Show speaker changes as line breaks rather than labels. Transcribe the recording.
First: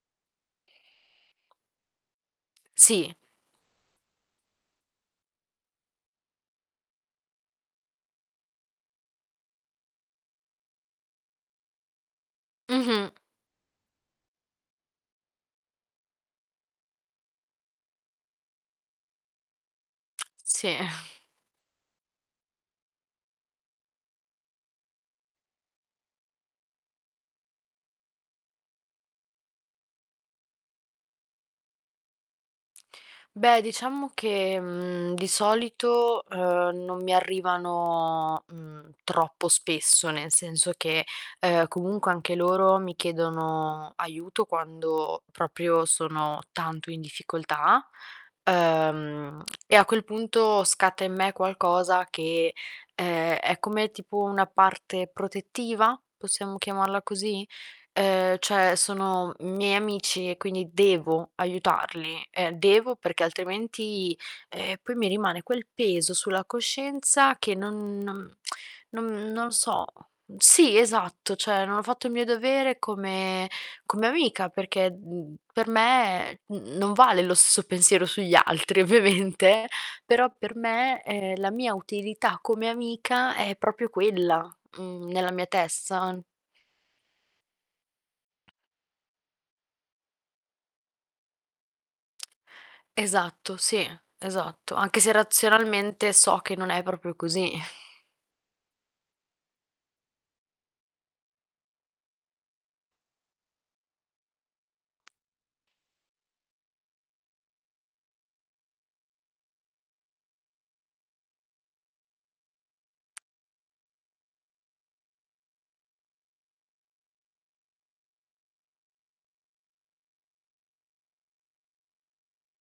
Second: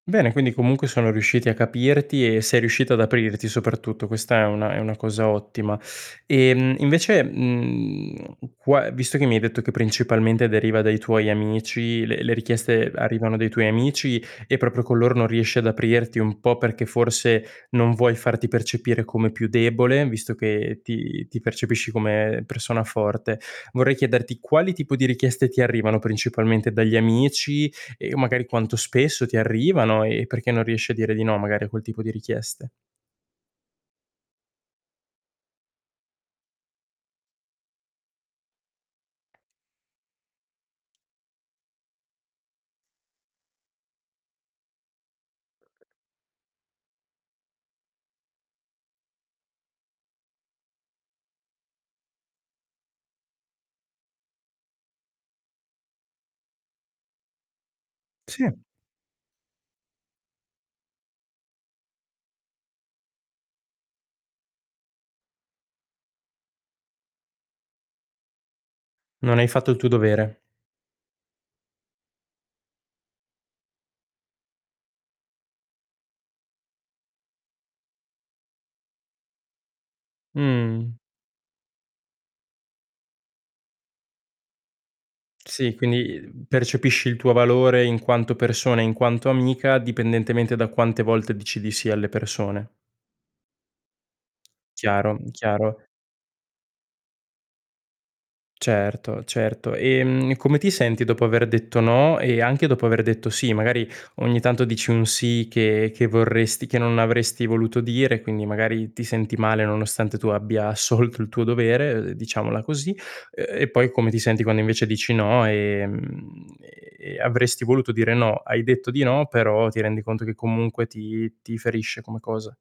Bene, quindi comunque sono riusciti a capirti e sei riuscita ad
Sì.
aprirti, soprattutto, questa è una è una cosa ottima. Ehm, invece, mhmm, qua visto che mi hai detto che principalmente deriva dai tuoi amici, le le richieste
Mh-mh.
arrivano dai tuoi amici e proprio con loro non riesci ad aprirti un po' perché forse non vuoi farti percepire come più debole visto
Sì.
che ti ti percepisci come persona forte. Vorrei chiederti quali tipo di richieste ti arrivano principalmente dagli amici e magari quanto spesso ti arrivano e perché non riesci a dire di no magari a quel tipo di richieste.
Beh, diciamo che, mhmm, di solito, uhm, non mi arrivano, mhmm, troppo spesso, nel senso che, uhm, comunque anche loro mi chiedono aiuto quando proprio sono tanto in difficoltà, uhm, e a quel punto scatta in me qualcosa che, uhm, è come tipo una parte protettiva, possiamo chiamarla così? Uhm,
Sì.
cioè sono miei amici e quindi devo aiutarli; ehm, devo perché altrimenti, ehm, poi mi rimane quel peso sulla coscienza che non non non
Non hai
non
fatto il
so;
tuo dovere.
sì, esatto, cioè non ho fatto il mio dovere come come amica perché, mhmm, per me, mhmm, non vale lo stesso pensiero sugli altri, ovviamente, però per
Mh.
me, ehm, la mia utilità come amica è proprio quella, mhmm, nella mia
Sì, quindi,
testa.
uhm, percepisci il tuo valore in quanto persona e in quanto amica, dipendentemente da quante volte dici di sì alle persone.
Esatto, sì, esatto. Anche se,
Chiaro, mhmm, chiaro.
razionalmente, so che non è proprio così.
Certo, certo. Ehm, e come ti senti dopo aver detto no e anche dopo aver detto sì? Magari ogni tanto dici un sì che che vorresti che non avresti voluto dire, quindi magari ti senti male, nonostante tu abbia assolto il tuo dovere, uhm, diciamola così. Uhm, e poi come ti senti quando invece dici no e, mhmm, ehm, e avresti voluto dire no, hai detto di no, però ti rendi conto che comunque ti ti ferisce come cosa?